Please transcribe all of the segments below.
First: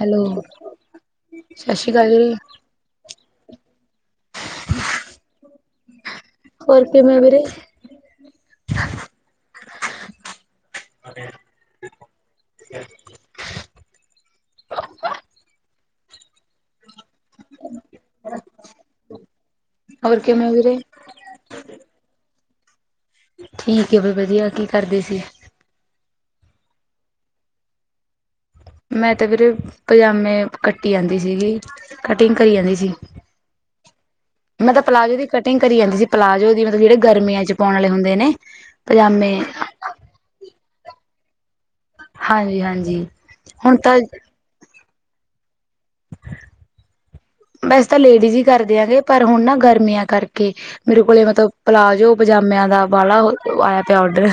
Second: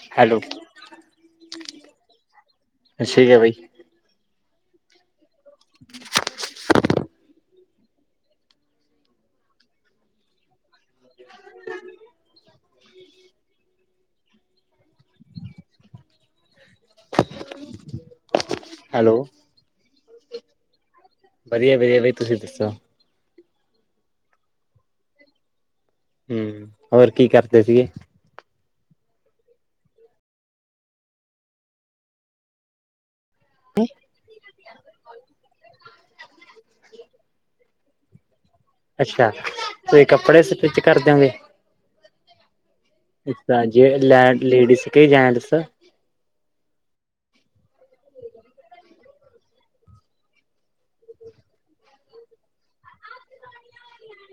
Hello, ਸਾਸ ਸ੍ਰੀ ਕਾਲ ਜੀ। ਸਸ ਸ੍ਰੀ ਕਾਲ ਬਾਈ। ਹੋਰ ਕਿਵੇਂ ਵੀਰੇ? ਹੈਲੋ ਹੋਰ ਕਿਵੇਂ ਓ ਵੀਰੇ? ਵਧੀਆ-ਵਧੀਆ ਬਈ ਤੁਸੀਂ ਦੱਸੋ? ਠੀਕ ਐ ਬਈ ਵਧੀਆ ਕੀ ਕਰਦੇ ਸੀ? ਹੂੰ ਹੋਰ ਕੀ ਕਰਦੇ ਸੀਗੇ? ਮੈਂ ਤੇ ਵੀਰੇ ਪਜ਼ਾਮੇ ਕੱਟੀ ਜਾਂਦੀ ਸੀਗੀ, ਕਟਿੰਗ ਕਰੀ ਜਾਂਦੀ ਸੀ। ਤੇ ਮਤਲਬ ਪਲਾਜ਼ੋ ਦੀ ਕਟਿੰਗ ਕਰੀ ਜਾਂਦੀ ਸੀ ਪਲਾਜ਼ੋ ਦੀ ਮਤਲਬ ਜਿਹੜੇ ਗਰਮੀਆਂ ਚ ਪਾਉਣ ਵਾਲੇ ਹੁੰਦੇ ਨੇ। ਅੱਛਾ ਪਜਾਮੇ, ਤੁਸੀਂ ਕੱਪੜੇ ਸਟਿਚ ਕਰ ਦਓਗੇ। ਹਾਂਜੀ ਹਾਂਜੀ। ਅੱਛਾ ਜੇ ਲੈਟ ਲੇਡੀਜ਼ ਕੇ ਜੇੈਂਟਸ। ਵੈਸੇ ਤਾਂ ਲੇਡੀਜ਼ ਹੀ ਕਰਦੇਆਂਗੇ ਪਰ ਹੁਣ ਨਾ ਗਰਮੀਆਂ ਕਰਕੇ ਮੇਰੇ ਕੋਲ ਮਤਲਬ ਪਲਾਜੋ ਪਜਾਮਿਆਂ ਦਾ ਬਾਲਾ ਆਇਆ ਪਿਆ ਔਡਰ।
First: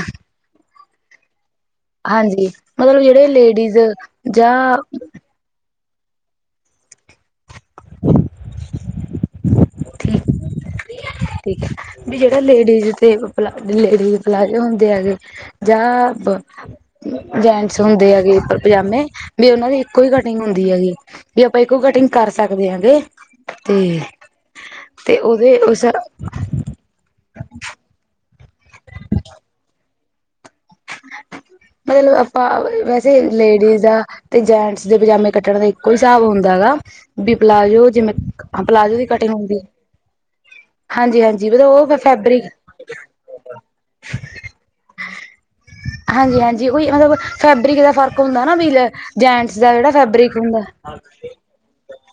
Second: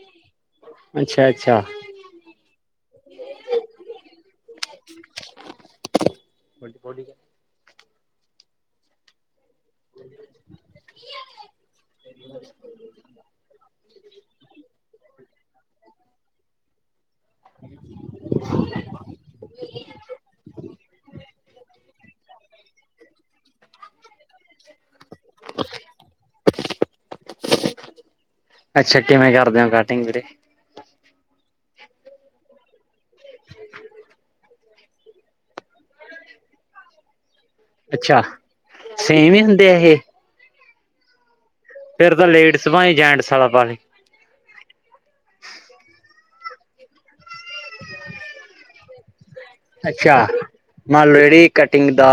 ਅੱਛਾ ਅੱਛਾ। ਹਾਂਜੀ ਮਤਲਬ ਜਿਹੜੇ ਲੇਡੀਜ਼ ਜਾਂ ਟ ਫੋਰਟੀ [unintelligible] ਠੀਕ ਠੀਕ ਹੈ ਵੀ ਜਿਹੜਾ ਲੇਡੀਜ਼ ਤੇ ਲਾ ਲੇਡੀਜ਼ ਪਲਾਜ਼ੋ ਹੁੰਦੇ ਆ ਗੇ ਜਾਂ ਜੈਂਟਸ ਹੁੰਦੇ ਐ ਗੇ ਉੱਪਰ ਪਜਾਮੇ ਵੀ ਉਹਨਾਂ ਦੀ ਇੱਕੋ ਹੀ ਕਟਿੰਗ ਹੁੰਦੀ ਏਗੀ। ਵੀ ਆਪਾਂ ਇੱਕੋ ਕਟਿੰਗ ਕਰ ਸਕਦੇ ਆ ਗੇ ਤੇ ਤੇ ਉਹਦੇ ਉਸ ਪੋਚ ਅੱਛਾ ਕਿਵੇਂ ਕਰਦੇ ਓ ਕਟਿੰਗ ਵੀਰੇ ਮਤਲਬ ਆਪਾਂ ਵੈਸੇ ਲੇਡੀਜ਼ ਆ ਤੇ ਜੈਂਟਸ ਦੇ ਪਜਾਮੇ ਕੱਟਣ ਦਾ ਇੱਕੋ ਈ ਸਾਬ ਹੁੰਦਾ ਏ ਗਾ। ਵੀ ਪਲਾਜ਼ੋ ਜਿਵੇਂ ਅੱਛਾ ਪਲਾਜ਼ੋ ਦੀ ਕਟਿੰਗ ਸੇਮ ਹੀ ਹੁੰਦੀ ਹੁੰਦੇ ਆ ਇਹ ਹਾਂਜੀ ਹਾਜੀ ਵੀਰੋ ਉ ਫੇਰ ਤਾਂ ਫੈਬਰਿਕ ਲੇਡੀਜ਼ ਭਾਵੇਂ ਜੈਂਟਸ ਵਾਲਾ ਪਾ ਲੇ ਹਾਂਜੀ ਹਾਂਜੀ ਕੋਈ ਮਤਲਬ ਫੈਬਰਿਕ ਦਾ ਫ਼ਰਕ ਹੁੰਦੇ ਨਾ ਵੀਰੇ ਜੈਂਟਸ ਦਾ ਜਿਹੜਾ ਅੱਛਾ ਫੈਬਰਿਕ ਹੁੰਦਾ। ਮੰਨ ਲਓ ਜਿਹੜੀ ਕਟਿੰਗ ਦਾ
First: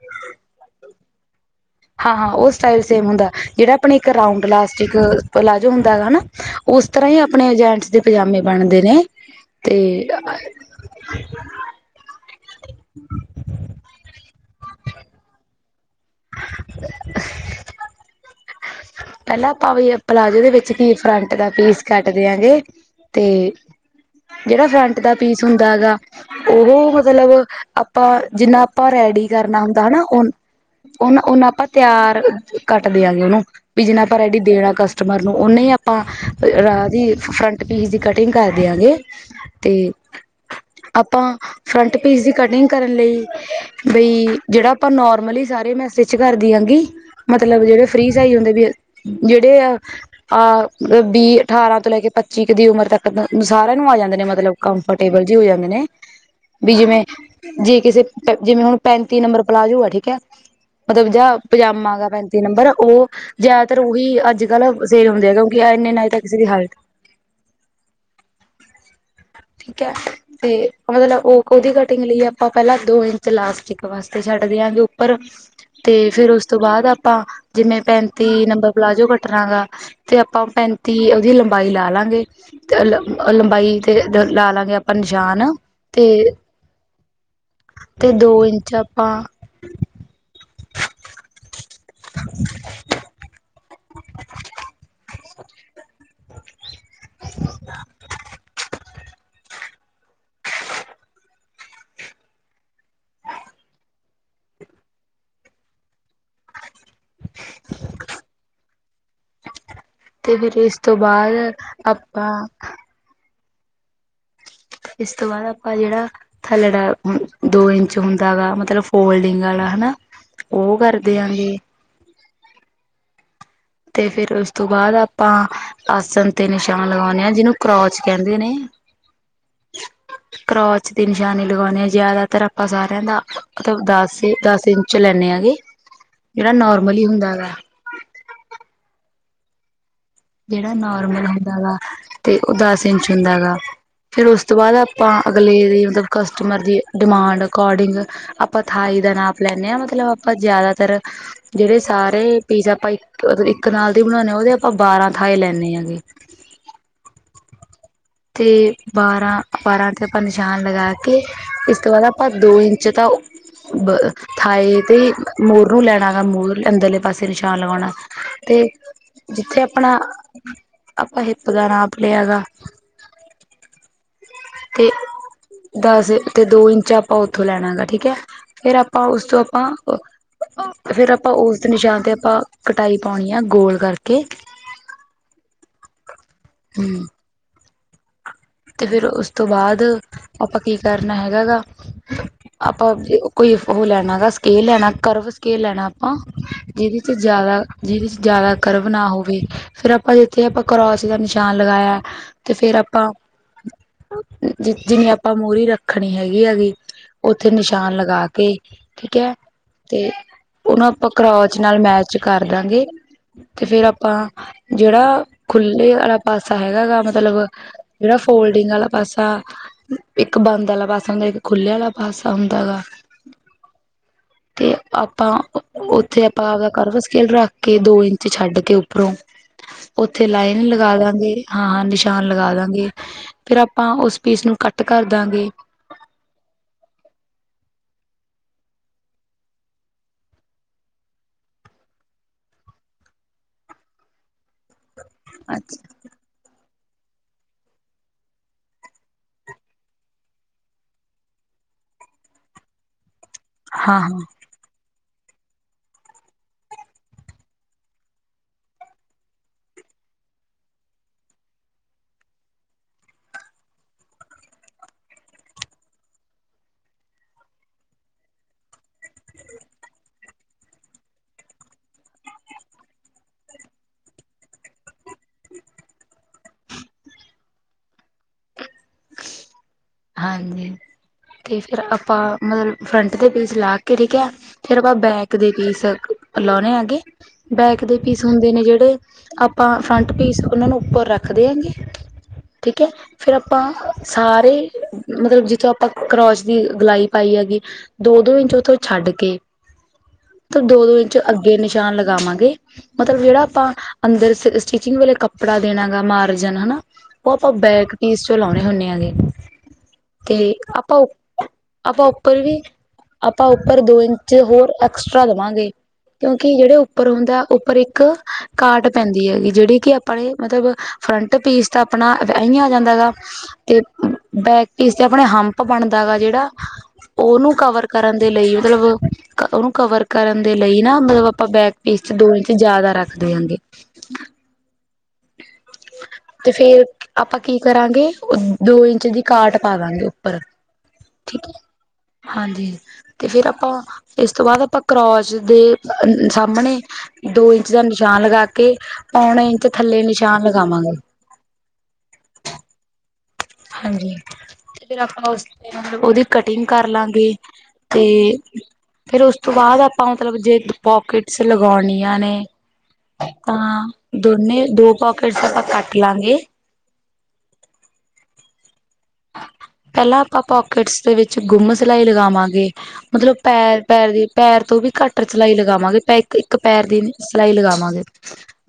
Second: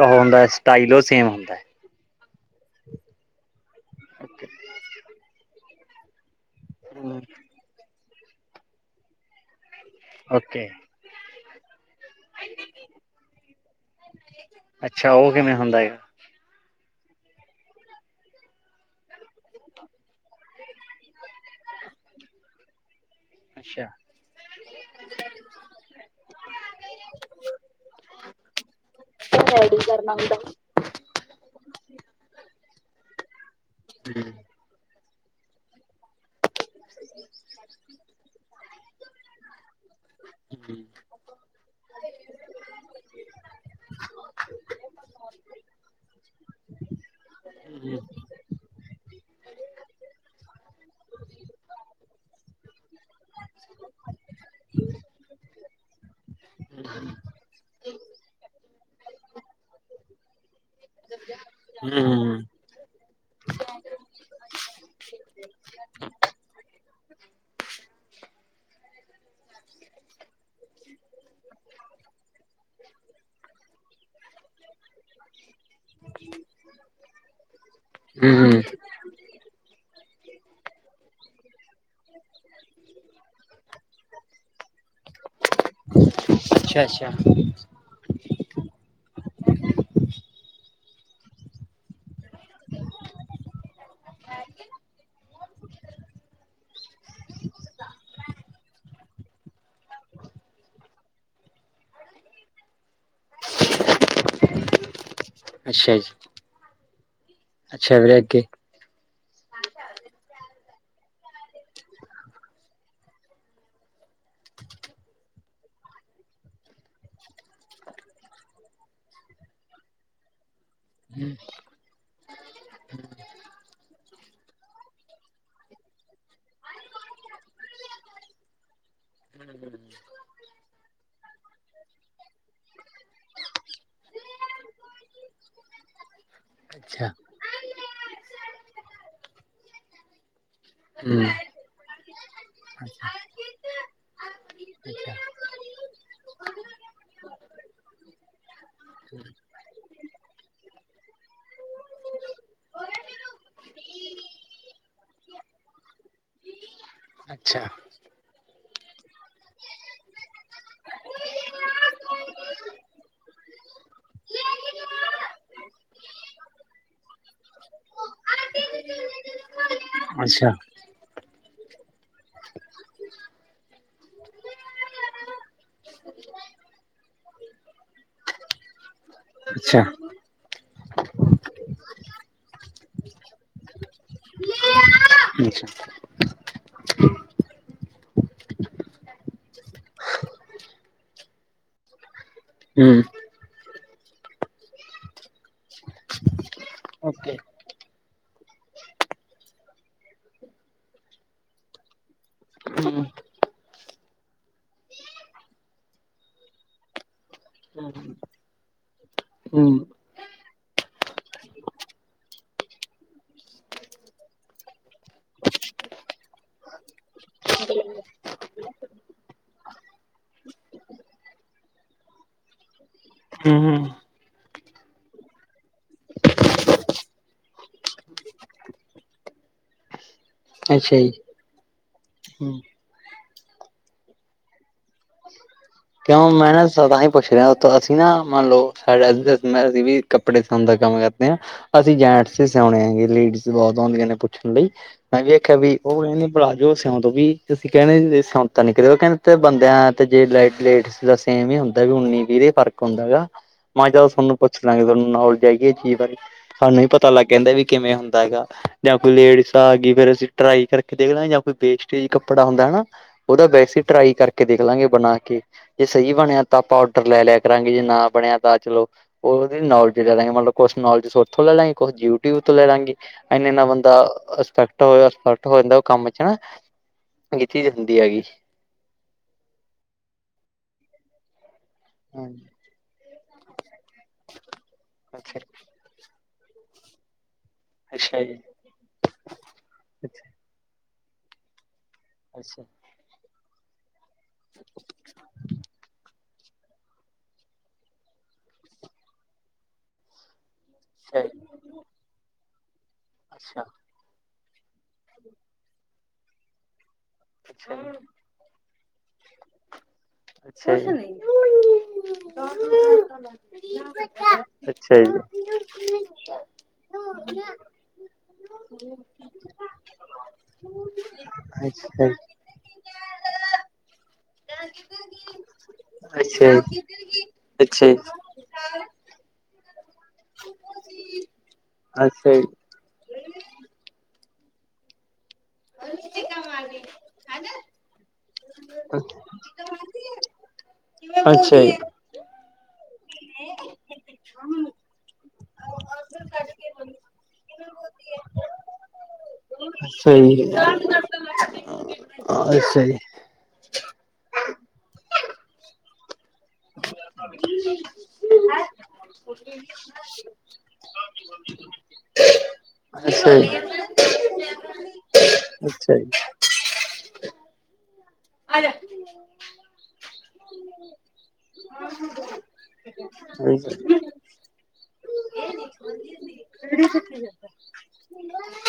ਉਹ ਹੁੰਦਾ ਸਟਾਈਲ ਉਹ ਸੇਮ ਹੁੰਦਾ। ਹਾਂ ਹਾਂ ਓ ਸਟਾਈਲ ਸੇਮ ਹੁੰਦਾ ਜਿਹੜਾ ਆਪਣੇ ਇੱਕ ਰਾਡ ਇਲਾਸਟਿਕ ਪਲਾਜੋ ਹੁੰਦਾ ਗਾ ਹੈਨਾ ਉਸ ਤਰ੍ਹਾਂ ਈ ਆਪਣੇ ਜੈਂਟਸ ਦੇ ਪਜਾਮੇ ਬਣਦੇ ਨੇ ਤੇ ਅਹ ਹ ਇਨੇ ਕੀ ਅੱਛਾ ਉਹ ਕਿਵੇਂ ਹੁੰਦੇ ਗਾ। ਪਹਿਲਾਂ ਆਪਾਂ ਵੀ ਪਲਾਜ਼ੋ ਦੇ ਵਿੱਚ ਹੀ ਫਰੰਟ ਦਾ ਪੀਸ ਕੱਟ ਦੇਿਆਂਗੇ। ਤੇ ਅੱਛਾ ਜਿਹੜਾ ਫਰੰਟ ਦਾ ਪੀਸ ਹੁੰਦਾ ਏ ਗਾ ਉਹ ਮਤਲਬ ਆਪਾਂ ਜਿੰਨਾ ਆਪਾਂ ਰੈਡੀ ਕਰਨਾ ਹੁੰਦੇ ਹੈਨਾ ਕਰਨਾ ਉਹ ਹੁੰਦਾ। ਉਨਾ ਓਨਾ ਆਪਾਂ ਤਿਆਰ ਕੱਟ ਦਿਆਂ ਗੇ ਉਹਨੂੰ ਵੀ ਜਿਨਾ ਆਪਾਂ ਰਡੀ ਦੇਣਾ ਕਸ ਕਸਟਮਰ ਨੂੰ ਉਹਨੇ ਹੀ ਆਪਾਂ ਰਾਹ ਦੀ ਫਰੰਟ ਪੀਸ ਦੀ ਕਟਿੰਗ ਕਰਦੇਿਆਂ ਗ ਤੇ ਆਪਾਂ ਫਰੰਟ ਪੀਸ ਦੀ ਕਟਿੰਗ ਕਰਨ ਲਈ ਬਈ ਜਿਹੜਾ ਆਪਾਂ ਨੋਰਮਲੀ ਸਾਰੇ ਮੈਂ ਸਟਿਚ ਕਰਦੀ ਆਂਗੀ ਮਤਲਬ ਜਿਹੜੇ ਫਰੀ ਸਾਈਜ਼ ਹੁੰਦੇ ਵੀ ਜਿਹੜੇ ਆਹ ਵੀਹ ਅਠਾਰਾਂ ਤੋਂ ਲੈ ਕੇ ਪੱਚੀ ਦੀ ਉਮਰ ਤੱਕ ਸਾਰਿਆਂ ਨੂੰ ਆ ਜਾਂਦੇ ਨੇ ਮਤਲਬ ਕੰਫਰਟੇਬਲ ਜੈ ਹੋ ਜਾਂਦੇ ਨੇ। ਵੀ ਜਿਵੇਂ ਜੇ ਕਿਸੇ ਜਿਵੇਂ ਹੁਣ ਪੈਂਤੀ ਨੰਬਰ ਪਲਾਜੂ ਐ ਠੀਕ ਏ। ਮਤਲਬ ਜ ਪਜਾਮਾ ਗਾ ਪੈਂਤੀ ਹੂੰ, ਨੰਬਰ ਉ ਜ਼ਿਆਦਾਤਰ ਉਹੀ ਅੱਜ ਕੱਲ੍ਹ ਸੇਲ ਹੁੰਦੇ ਗੇ ਕਿਉਂਕਿ ਇੰਨੇ ਨਾ ਤਾਂ ਕਿਸੇ ਦੀ ਹਾਈਟ ਠੀਕ ਐ। ਤੇ ਮਤਲਬ ਓ ਉਦੀ ਕਟਿੰਗ ਲਈ ਆਪਾਂ ਪੈਲਾਂ ਦੋ ਇੰਚ ਲਾਸਟਿਕ ਵਾਸਤੇ ਛੱਡ ਦਿਆਂਗੇ ਉੱਪਰ ਤੇ ਫਿਰ ਉਸ ਤੋਂ ਬਾਦ ਆਪਾਂ ਜਿਵੇਂ ਪੈਂਤੀ ਹੂੰ, ਨੰਬਰ ਪਲਾਜ਼ੋ ਕੱਟਨਾ ਹਗਾ। ਤੇ ਆਪਾਂ ਪੈਂਤੀ ਉਦੀ ਲੰਬਾਈ ਲਾ ਲਾਂਗੇ ਤੇ ਲੰ- ਲੰਬਾਈ ਤੇ ਲਾ ਲਾਂਗੇ ਆਪਾਂ ਨਿਸ਼ਾਨ ਤੇ ਅੱਛਾ-ਅੱਛਾ ਤੇ ਦੋ ਇੰਚ ਆਪਾਂ [inaudible] [inaudible] ਅੱਛਾ ਜੀ ਅੱਛਾ ਵੀਰੇ ਅੱਗੇ ਤੇ ਫਿਰ ਇਸ ਤੋਂ ਬਾਦ ਆਪਾਂ ਇਸ ਤੋਂ ਬਾਦ ਆਪਾਂ ਜੇੜਾ ਥੱਲੜਾ ਦੋ ਇੰਚ ਹੁੰਦਾ ਵਾ ਮਤਲਬ ਫੋਲਡਿੰਗ ਆਲਾ ਹਨਾ ਓ ਕਰ ਦਿਆਂਗੇ। ਤੇ ਫਿਰ ਉਸ ਤੋਂ ਬਾਦ ਆਪਾਂ ਆਸਨ ਤੇ ਨਿਸ਼ਾਨ ਲਗਾਉਂਣੇ ਆਂ ਜਿਨੂੰ ਕਰੋਚ ਕੈਂਦੇ ਨੇ। ਕ੍ਰੋਚ ਦੇ ਨਿ ਨਿਸ਼ਾਨੀ ਲਗਾਉਂਣੇ ਹਾਂ ਜਾਦਾਤਰ ਆਪਾਂ ਸਾਰਿਆਂ ਦਾ ਮਤਲਬ ਦਸ ਈ ਦਸ ਇੰਚ ਲੈਂਣੇ ਆਂ ਜੀ। ਜੇੜਾ ਨੋਰਮਲ ਈ ਅੱਛਾ, ਹੁੰਦਾ ਹੈਗਾ। ਜੇੜਾ ਹੂੰ। ਨੋਰਮਲ ਹੁੰਦਾ ਗਾ ਤੇ ਓ ਦਸ ਇੰਚ ਅੱਛਾ, ਹੁੰਦਾ ਹੈਗਾ। ਫਿਰ ਉਸ ਤੋਂ ਬਾਦ ਆਪਾਂ ਅੱਛਾ। ਅਗਲੇ ਮਤਲਬ ਕਸਟਮਰ ਦੀ ਡਿਮਾਂਡ ਅਕੋਡਿੰਗ ਆਪਾਂ ਥਾਈ ਦਾ ਨਾਪ ਲੈਂਣੇ ਆਂ ਮਤਲਬ ਆਪਾਂ ਜਾਦਾਤਰ ਜੇੜੇ ਸਾਰੇ ਪੀਜ਼ਾ ਆਪਾਂ ਇੱਕ ਨਾਲ ਦੀ ਬਣਾਉਂਣੇ ਆਂ ਉਦੇ ਆਪਾਂ ਬਾਰਾਂ ਥਾਏ ਲੈਂਣੇ ਹੈਗੇ। ਅੱਛਾ ਤੇ ਬਾਰਾਂ-ਬਾਰਾਂ ਤੇ ਆਪਾਂ ਨਿਸ਼ਾਨ ਲਗਾ ਕੇ ਇਸ ਤੋਂ ਬਾਦ ਆਪਾਂ ਦੋ ਇੰਚ ਤਾਂ ਬ ਥਾਏ ਤੇ ਮੋਰ ਨੂੰ ਲੈਣਾ ਗਾ ਮੋਰ ਅੰਦਰਲੇ ਪਾਸੇ ਨਿਸ਼ਾਨ ਲਗਾਉਣਾ ਤੇ ਜਿੱਥੇ ਆਪਣਾ ਅੱਛਾ, ਆਪਾਂ ਹਿੱਪ ਦਾ ਨਾਪ ਲਿਆ ਗਾ। ਤੇ ਦਸ ਤੇ ਦੋ ਇੰਚ ਆਪਾਂ ਉੱਥੋਂ ਲੈਣਾ ਗਾ ਠੀਕ ਹੈ ਫਿਰ ਆਪਾਂ ਉਸ ਤੋ ਅੱਛਾ, ਆਪਾਂ ਫਿਰ ਆਪਾਂ ਉਸ ਨਿਸ਼ਾਨ ਤੇ ਆਪਾਂ ਕਟਾਈ ਪਾਉਣੀ ਆ ਗੋਲ ਕਰਕੇ [inaudible] ਹੂੰ ਤੇ ਫਿਰ ਉਸ ਤੋਂ ਬਾਦ ਆਪਾਂ ਕੀ ਕਰਨਾ ਹੈਗਾ ਗਾ ਆਪਾਂ ਹੂੰ, ਕੋਈ ਓ ਲੈਣਾ ਗਾ ਸਕੇਲ ਲੈਣਾ ਕਰਵ ਸਕੇਲ ਲੈਣਾ ਆਪਾਂ ਜਿਦੇ 'ਚ ਓਕੇ, ਜਾਦਾ ਜਿਦੇ 'ਚ ਜਾਦਾ ਕਰਵ ਨਾ ਹੋਵੇ ਫਿਰ ਆਪਾਂ ਜਿੱਥੇ ਆਪਾਂ ਕਰੋਸ ਦਾ ਨਿਸ਼ਾਨ ਲਗਾਇਆ। ਤੇ ਫਿਰ ਹੂੰ, ਆਪਾਂ ਜ ਜਿਨੀ ਆਪਾਂ ਮੂਹਰੀ ਰੱਖਣੀ ਹੈਗੀ-ਹੈਗੀ। ਉੱਥੇ ਨਿਸ਼ਾਨ ਲਗਾ ਕੇ ਠੀਕ ਐ। ਹੂੰ, ਤੇ ਉਨੂੰ ਆਪਾਂ ਕਰੌਚ ਨਾਲ ਮੈਚ ਕਰ ਦਾਂਗੇ। ਤੇ ਫਿਰ ਆਪਾਂ ਜੇੜਾ ਖੁੱਲੇ ਆ ਪਾਸਾ ਹੈਗਾ ਗਾ ਮਤਲਬ ਜੇੜਾ ਫੋਲਡਿੰਗ ਆਲਾ ਪਾਸਾ ਇੱਕ ਬੰਦ ਆਲਾ ਪਾਸਾ ਹੁੰਦਾ ਇੱਕ ਖੁੱਲ੍ਹੇ ਆਲਾ ਪਾਸਾ ਹੁੰਦਾ ਗਾ। ਹੂੰ ਤੇ ਆਪਾਂ ਉੱਥੇ ਆਪਾਂ ਕਰਵ ਸਕੇਲ ਰੱਖ ਕੇ ਦੋ ਇੰਚ ਛੱਡ ਕੇ ਉੱਪਰੋਂ ਉੱਥੇ ਲਾਈਨ ਲਗਾ ਅੱਛਾ ਜੀ, ਦਾਂਗੇ ਹਾਂ-ਹਾਂ ਨਿਸ਼ਾਨ ਲਗਾ ਹੂੰ। ਦਾਂਗੇ। ਫੇਰ ਆਪਾਂ ਉਸ ਪੀਸ ਨੂੰ ਕੱਟ ਕਰ ਦਾਂਗੇ। ਕਿਉਂ ਮੈਂ ਨਾ ਤਾਂ ਹੀ ਪੁੱਛ ਰੇਆ ਉ ਅਸੀਂ ਨਾ ਮੰਨ ਲਓ ਸਾਡੈਂ ਵੀ ਕੱਪੜੇ ਸਿਣ ਦਾ ਕੰਮ ਕਰਦੇ ਆਂ, ਅਸੀਂ ਜੈਂਟਸ ਹੀ ਸਿਉਣੇ ਹੈਗੇ, ਲੇਡੀਜ਼ ਬੋਤ ਆਉਂਦੀਆਂ ਨੇ ਪੁੱਛਣ ਲਈ ਮੈਂ ਵੇਖਿਆ ਵੀ ਅੱਛਾ ਉਹ ਕਹਿੰ ਪਲਾਜ਼ੋ ਸਿਉਂਦੋ ਵੀ ਤੁਸੀਂ ਕੈਣੇ ਦੇ ਸਿਉਂ ਤਾਂ ਨਿਕਲੇ ਕੈਂਦੇ ਤੇ ਬੰਦਿਆਂ ਤੇ ਜੇ ਲਾਈਟ ਪਲੇਟ ਦਾ ਸੇਮ ਹੀ ਹੁੰਦਾ ਵੀ ਉੱਨੀ-ਵੀਹ ਫਰਕ ਹੁੰਦਾ ਗਾ, ਮੈਂ ਹਾਂ ਜਦੋਂ ਹਾਂ ਥੋਨੂੰ ਪੁੱਛ ਲਾਂਗੇ ਤਾਂਨੂੰ ਨਾਲੇਜ ਹੈਗੀ ਇਹ ਚੀਜ ਬਾਰੇ? ਸਾਨੂੰ ਵੀ ਪਤਾ ਲੱਗ ਗਿਆ ਵੀ ਕਿਵੇਂ ਹੁੰਦਾ ਹੈਗਾ ਜਾਂ ਕੋਈ ਲੇਡੀਸ ਆ ਗਈ ਫੇਰ ਅਸੀਂ ਟਰਾਈ ਕਰਕੇ ਦੇਖ ਲੈ ਜਾਂ ਕੋਈ ਵੇਸਟੇਜ ਕੱਪੜਾ ਹੁੰਦਾ ਹੈਨਾ। ਓਦਾ ਵੈਸੇ ਟਰਾਈ ਕਰਕੇ ਦੇਖ ਲਾਂਗੇ ਬਣਾ ਕੇ। ਜੇ ਸਈ ਬਣਿਆ ਤਾਂ ਆਪਾਂ ਔਡਰ ਲੈ ਲਿਆ ਕਰਾਂਗੇ, ਜੇ ਨਾ ਬਣੇਆ ਤਾਂ ਚਲੋ ਓਦੀ ਨੋਲੇਜ ਲੈ ਲਾਂਗੇ ਮਤਲਬ ਕੁਛ ਨੌਲੇਜ ਉੱਥੋਂ ਲੈ ਲਾਂਗੇ ਕੁਛ ਡਿਊਟੀ ਤੋਂ ਲੈ ਲਵਾਂਗੇ। ਏਨਾ-ਏਨਾ ਬੰਦਾ ਅਸਪੈਕਟ ਹੋਆ ਈਪੈਕਟ ਹੋ ਜਾਂਦਾ ਕੰਮ ਚ ਹਨਾ। ਏ ਚੀਜ ਹੁੰਦੀ ਹੈਗੀ। ਹਾਂਜੀ, ਤੇ ਫੇਰ ਆਪਾਂ ਮਤਲਬ ਫਰੰਟ ਦੇ ਪੇਚ ਲਾ ਕੇ ਠੀਕ ਐ, ਫਿਰ ਆਪਾਂ ਬੈਕ ਅੱਛਾ ਦੇ ਪੀਸ ਲਾਉਣੇ ਆਗੇ ਬੈਕ ਦੇ ਅੱਛਾ ਪੀਸ ਜੀ ਹੁੰਦੇ ਨੇ ਜੇੜੇ, ਆਪਾਂ ਫਰੰਟ ਅੱਛਾ ਪੀਸ ਉਨਾਂ ਨੂੰ ਉੱਪਰ ਰੱਖਦੇ ਆਂਗੇ [inaudible] ਹੈ ਫੇਰ ਆਪਾਂ ਸਾਰੇ ਮਤਲਬ ਜਿੱਥੋਂ ਆਪਾਂ ਕਰੋਚ ਦੀ ਗਲਾਈ ਪਾਈ ਹੈਗੀ, ਦੋ-ਦੋ ਇੰਚ ਉੱਥੋਂ ਛੱਡ ਕੇ ਦੋ-ਦੋ ਇੰਚ ਅੱਗੇ ਨਿਸ਼ਾਨ ਲਗਾਵਾਂਗੇ, ਮਤਲਬ ਜੇੜਾ ਆਪਾਂ ਅੰਦਰ ਸਿ ਸਟਿਚਿੰਗ ਵੇਲੇ ਕੱਪੜਾ ਦੇਣਾ ਗਾ ਮਾਰਜਨ ਹਨਾ, ਓ ਆਪਾਂ ਅੱਛਾ ਜੀ ਬੈਕ ਪੀਸ ਚੋਂ ਲਾਉਣੇ ਹੁੰਦੇ ਆਗੇ। ਤੇ ਆਪਾਂ ਆਪਾਂ ਉੱਪਰ ਵੀ, ਆਪਾਂ ਉੱਪਰ ਦੋ ਇੰਚ ਹੋਰ ਅੱਛਾ ਜੀ ਅੱਛਾ ਜੀ ਅੱਛਾ ਜੀ ਅੱਛਾ ਐਕਸਟਰਾ ਦੇਵਾਂਗੇ। ਕਿਉਂਕਿ ਜੇੜੇ ਉੱਪਰ ਹੁੰਦਾ, ਉੱਪਰ ਇੱਕ ਕਾਟ ਪੈਂਦੀ ਹੈਗੀ ਜੇੜੀ ਕਿ ਆਪਣੇ ਮਤਲਬ ਫਰੰਟ ਪੀਸ ਤਾਂ ਆਪਣਾ ਐਂਈ ਆ ਜਾਂਦਾ ਗਾ, ਤੇ ਬੈਕ ਪੀਸ ਤੇ ਆਪਣੇ ਹੰਪ ਬਣਦਾ ਗਾ ਜੇੜਾ, ਓਨੂੰ ਕਵਰ ਕਰਨ ਦੇ ਲਈ ਮਤਲਬ ਓਨੂੰ ਕਵਰ ਕਰਨ ਦੇ ਲਈ ਨਾ, ਜੀ ਮਤਲਬ ਆਪਾਂ ਬੈਕ ਪੀਸ ਚ ਅੱਛਾ ਦੋ ਇੰਚ ਜੀ ਜਾਦਾ ਰੱਖ ਦੇਹਾਂਗੇ। [inaudible] ਤੇ ਫੇਰ ਆਪਾਂ ਕੀ ਕਰਾਂਗੇ, ਦੋ ਇੰਚ ਦੀ ਕਾਟ ਪਾਵਾਂਗੇ ਉੱਪਰ। ਠੀਕ ਅੱਛਾ ਜੀ। ਹਾਂਜੀ, ਤੇ ਫੇਰ ਆਪਾਂ ਇਸ ਤੋਂ ਬਾਦ ਆਪਾਂ ਕਰੋਚ ਦੇ ਅ ਸਾਹਮਣੇ ਦੋ ਇੰਚ ਦਾ ਨਿਸ਼ਾਨ ਲਗਾ ਕੇ ਪੌਣਾ ਇੰਚ ਥੱਲੇ ਸਈ ਏ, ਨਿਸ਼ਾਨ ਲਗਾਵਾਂਗੇ ਅਛਾ ਜੀ। ਹਾਂਜੀ, ਤੇ ਫਿਰ ਆਪਾਂ ਉਸਦੀ ਮਤਲਬ, ਓਦੀ ਕਟਿੰਗ ਕਰ ਲਾਂਗੇ। ਤੇ ਫੇਰ ਓਸ ਤੋਂ ਬਾਅਦ ਆਪਾਂ ਮਤਲਬ ਜੇ ਪੋਕਿਟਸ ਲਗੋਂਣੀਆਂ ਨੇ ਅੱਛਾ ਜੀ, ਹਾਂ, ਦੋਨੇ ਦੋ ਪੌਕੇਟਸ ਆਪ ਆਪਾਂ ਅੱਛਾ ਕੱਟ ਜੀ, ਲਾਂਗੇ। ਪੈਲਾਂ ਆਪਾਂ ਪਾਕਿਟਸ ਦੇ ਵਿੱਚ ਗੁੰਮ ਸਿਲਾਈ ਲਗਾਵਾਂਗੇ। ਮਤਲਬ ਹੈਲੋ ਹੂੰ। ਪੈਰ ਪੈਰ ਦੀ, ਪੈਰ ਤੋਂ ਵੀ ਘੱਟ ਚਲਾਈ ਲਗਾਵਾਂਗੇ ਪੈ ਇੱਕ ਪੈਰ ਦੀ ਸਿਲਾਈ ਲਗਾਵਾਂਗੇ।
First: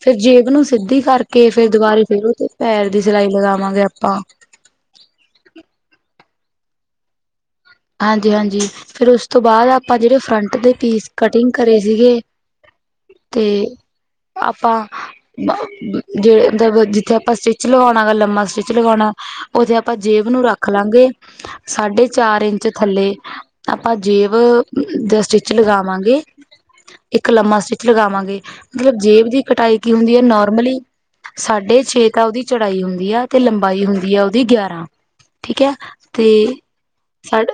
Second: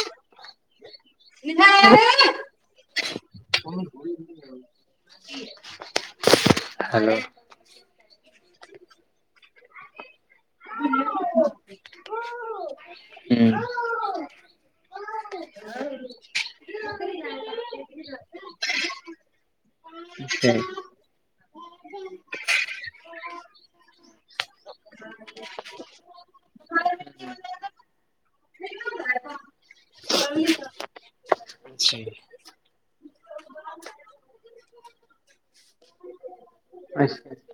ਫੇਰ ਜੇਬ ਨੂੰ ਸਿੱਧੀ ਕਰਕੇ, ਫਿਰ ਦੁਬਾਰਾਂ ਫੇਰ ਉਹ ਪੈਰ ਦੀ ਸਿਲਾਈ ਲਗਾਵਾਂਗੇ ਆਪਾਂ। ਹ [inaudible] ਹੈਲੋ। ਹਾਂਜੀ-ਹਾਂਜੀ। ਫੇਰ ਉਸ ਤੋਂ ਬਾਅਦ ਆਪਾਂ ਜੇੜੇ ਫਰੰਟ ਦੇ ਪੀਸ ਕਟਿੰਗ ਕਰੇ ਸੀਗੇ ਹੂੰ। ਆਪਾਂ ਜੇੜੇ ਮਬ ਜਿੱਥੇ ਆਪਾਂ ਸਟਿਚ ਲਗਾਣਾ ਲੰਮਾ ਸਟਿਚ ਲਗਣਾ ਓਥੇ ਆਪਾਂ ਜੇਬ ਨੂੰ ਅੱਛਾ ਜੀ, ਰੱਖ ਲਾਂਗੇ, ਸਾਢੇ ਚਾਰ ਇੰਚ ਤੇ ਥੱਲੇ ਆਪਾਂ ਜੇਬ ਦਾ ਸਟਿੱਚ ਲਗਾਵਾਂਗੇ। ਇੱਕ ਲੰਮਾ ਸਟਿਚ ਲਗਾਵਾਂਗੇ, ਮਤਲਬ ਜੇਬ ਦੀ ਕਟਾਈ ਕੀ ਹੁੰਦੀ ਐ ਨੋਰਮਲੀ ਸਾਢੇ ਛੇ ਕਾਲ ਦੀ ਚੜਾਈ ਹੁੰਦੀ ਐ, ਤੇ ਲੰਬਾਈ ਹੁੰਦੀ ਐ ਓਦੀ ਗਿਆਰਾਂ ਠੀਕ ਐ ਤੇ ਅੱਛਾ ਛੱਡ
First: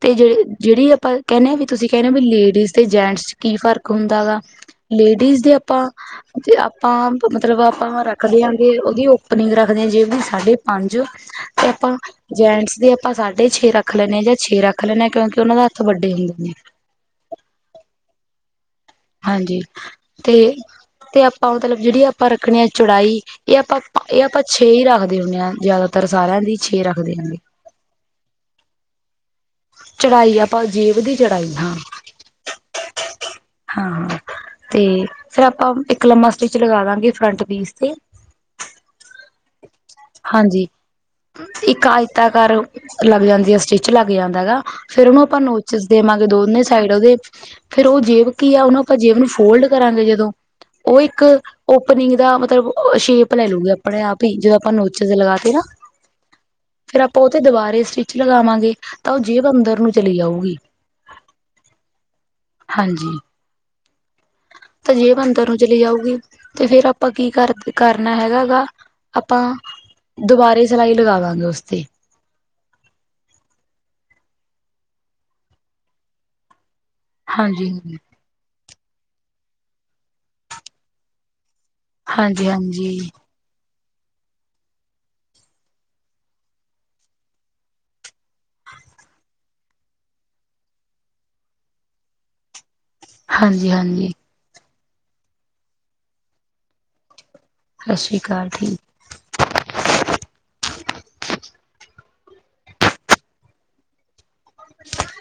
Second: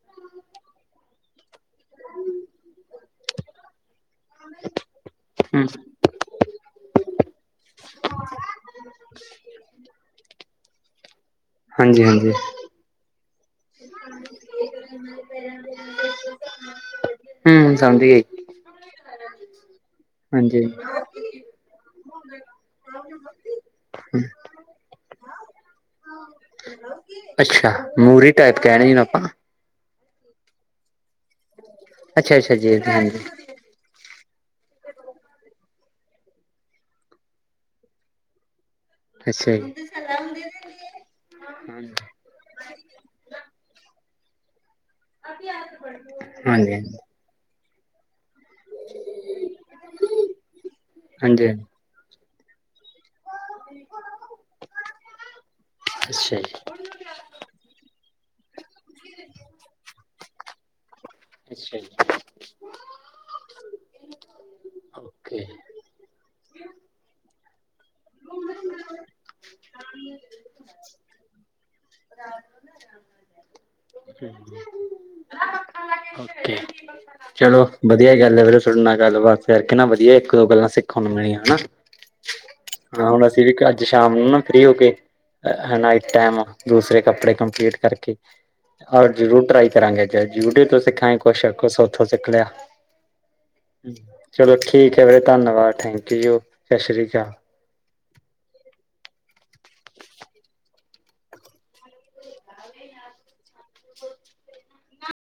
ਤੇ ਜ ਜੇੜੀ ਆਪਾਂ ਕੈਣੇ ਆ ਵੀ, ਤੁਸੀਂ ਕੈਣੇ ਓ ਵੀ ਲੇਡੀਜ਼ ਤੇ ਜੈਂਟਸ ਚ ਕੀ ਫਰਕ ਹੁੰਦਾ ਵਾ ਲੇਡੀਜ਼ ਦੀ ਹੂੰ। ਅਪਾਂ ਤੇ ਆਪਾਂ ਮਤਲਬ ਆਪਾਂ ਰੱਖਦੇ ਆਂਗੇ, ਓਦੀ ਓਪਨਿੰਗ ਰੱਖਦੇ ਹਾਂ ਜੇਬ ਦੀ ਸਾਢੇ ਪੰਜ ਤੇ ਆਪਾਂ ਹਾਂਜੀ-ਹਾਂਜੀ, ਜੈਂਟਸ ਦੀ ਆਪਾਂ ਸਾਢੇ ਛੇ ਰੱਖ ਰੱਖ ਲੈਣੇ ਜਾਂ ਛੇ ਰੱਖ ਲੈਣੇ ਆ, ਕਿਉਂਕਿ ਓਨਾਂ ਦੇ ਹੱਥ ਵੱਡੇ ਹੁੰਦੇ ਨੇ। ਵੀ ਸਮਝ ਗਈ। ਹਾਂਜੀ ਹਾਂਜੀ। ਤੇ-ਤੇ ਆਪਾਂ ਮਤਲਬ ਜੇੜੀ ਆਪਾਂ ਰੱਖਣੀ ਆ ਚੌੜਾਈ ਏ ਆਪਾਂ ਏ ਆਪਾਂ ਛੇ ਈ ਰੱਖਦੇ ਹੁੰਣੇ ਆਂ ਜਿਆਦਾਤਰ ਸਾਰਿਆਂ ਦੀ ਛੇ ਰੱਖ ਅੱਛਾ ਮੂਰੀ ਟਾਈਪ ਕੈਣੇ ਈ ਆਪਾਂ ਚੜਾਈ ਆਪਾਂ ਜੇਬ ਦੀ ਚੜਾਈ ਹਾਂ ਅੱਛਾ-ਅੱਛਾ ਜੇਬ ਦੀ ਹਾਂਜੀ। ਹਾਂ-ਹਾਂ। ਤੇ ਫੇਰ ਆਪਾਂ ਇੱਕ ਲੰਮਾ ਸਟਿਚ ਲਗਾ ਦਾਂਗੇ ਫਰੰਟ ਪੀਸ ਤੇ ਅੱਛਾ ਜੀ, ਹਾਂਜੀ, ਇੱਕ ਹਾਂਜੀ-ਹਾਂਜੀ, ਆ ਈ ਐ ਕਰ ਲੱਗ ਜਾਂਦੀ ਐ ਸਟਿੱਚ ਲੱਗ ਜਾਂਦਾ ਹੈਗਾ। ਫੇਰ ਓਨੂੰ ਆਪਾਂ ਨੋਚਿਸ ਦੇਵਾਂਗੇ ਦੋਨੇ ਸਾਈਡ ਹਾਂਜੀ-ਹਾਂਜੀ, ਓਦੇ ਫੇਰ ਓ ਜੇਬ ਕੀ ਆ ਓਨੂੰ ਆਪਾਂ ਜੇਬ ਨੂੰ ਫੋਲਡ ਕਰਾਂਗੇ ਜਦੋਂ ਓ ਇੱਕ ਓਪਨ ਈ ਦਾ ਮਤਲਬ ਸ਼ੇਪ ਪ ਲੈ ਲੂਗੀ ਆਪਣੇ ਆਪ ਈ ਜਦੋਂ ਆਪਾਂ ਨੋਚਿਸ ਲਗਾ ਤੇ ਨਾ ਅੱਛਾ ਜੀ। ਫੇਰ ਆਪਾਂ ਓਥੇ ਦੋਬਾਰੇ ਸਟਿਚ ਲਗਾਵਾਂਗੇ ਤਾਂ ਓ ਜੇਬ ਅੰਦਰ ਨੂੰ ਚਲੀ ਜਾਊਗੀ। ਅੱਛਾ ਜੀ। ਤੇ ਜੇਬ ਓਕੇ, ਅੰਦਰ ਨੂੰ ਚਲੀ ਜਾਊਗੀ ਤੇ ਫੇਰ ਆਪਾਂ ਕੀ ਕਰ ਕਰਨਾ ਹੈਗਾ ਗਾ ਆਪਾਂ ਦੋਬਾਰੇ ਸਿਲਾਈ ਲਗਾਦਾਂਗੇ ਉਸਤੇ। [unintelligible] ਓਕੇ। ਚਲੋ ਹਾਂਜੀ ਵਧੀਆ ਗੱਲ ਐ ਫਿਰ [unintelligible] ਨਾਲ ਗੱਲਬਾਤ ਕਰਕੇ ਨਾ ਵਧੀਆ ਇੱਕ ਦੋ ਗੱਲਾਂ ਸਿੱਖਣ ਨੂੰ ਮਿਲੀਆਂ ਹੈਨਾ। ਹਾਂਜੀ-ਹਾਂਜੀ। ਹਾਂ ਹੁਣ ਅਸੀਂ ਵੀ ਕੱਰ ਚ ਸ਼ਾਮ ਨੂੰ ਨਾ ਫ੍ਰੀ ਹੋ ਕੇ ਹੈ ਨਾਈਟ ਟੈਮ ਦੂਸਰੇ ਕੱਪੜੇ ਕੰਪਲੀਟ ਕਰਕੇ ਹੋਰ ਜ਼ਰੂਰ ਟਰਾਈ ਕਰਾਂਗੇ ਜਾ ਯੂਟਿਊਬ ਤੋਂ ਸਿੱਖਾਂਗੇ ਕੁੱਛ ਕੁੱਛ ਓਥੋਂ ਸਿੱਖ ਲਯਾ। ਹਾਂਜੀ ਹੂੰ ਹਾਂਜੀ ਚਲੋ ਠੀਕ ਐ ਵੀਰੇ ਧੰਨਵਾਦ ਥੈਂਕ ਯੂ ਜੀ ਸਤਿ ਸ੍ਰੀ ਕਾਲ। ਸਤਿ ਸ਼੍ਰੀ ਅਕਾਲ ਠੀ [inaudible]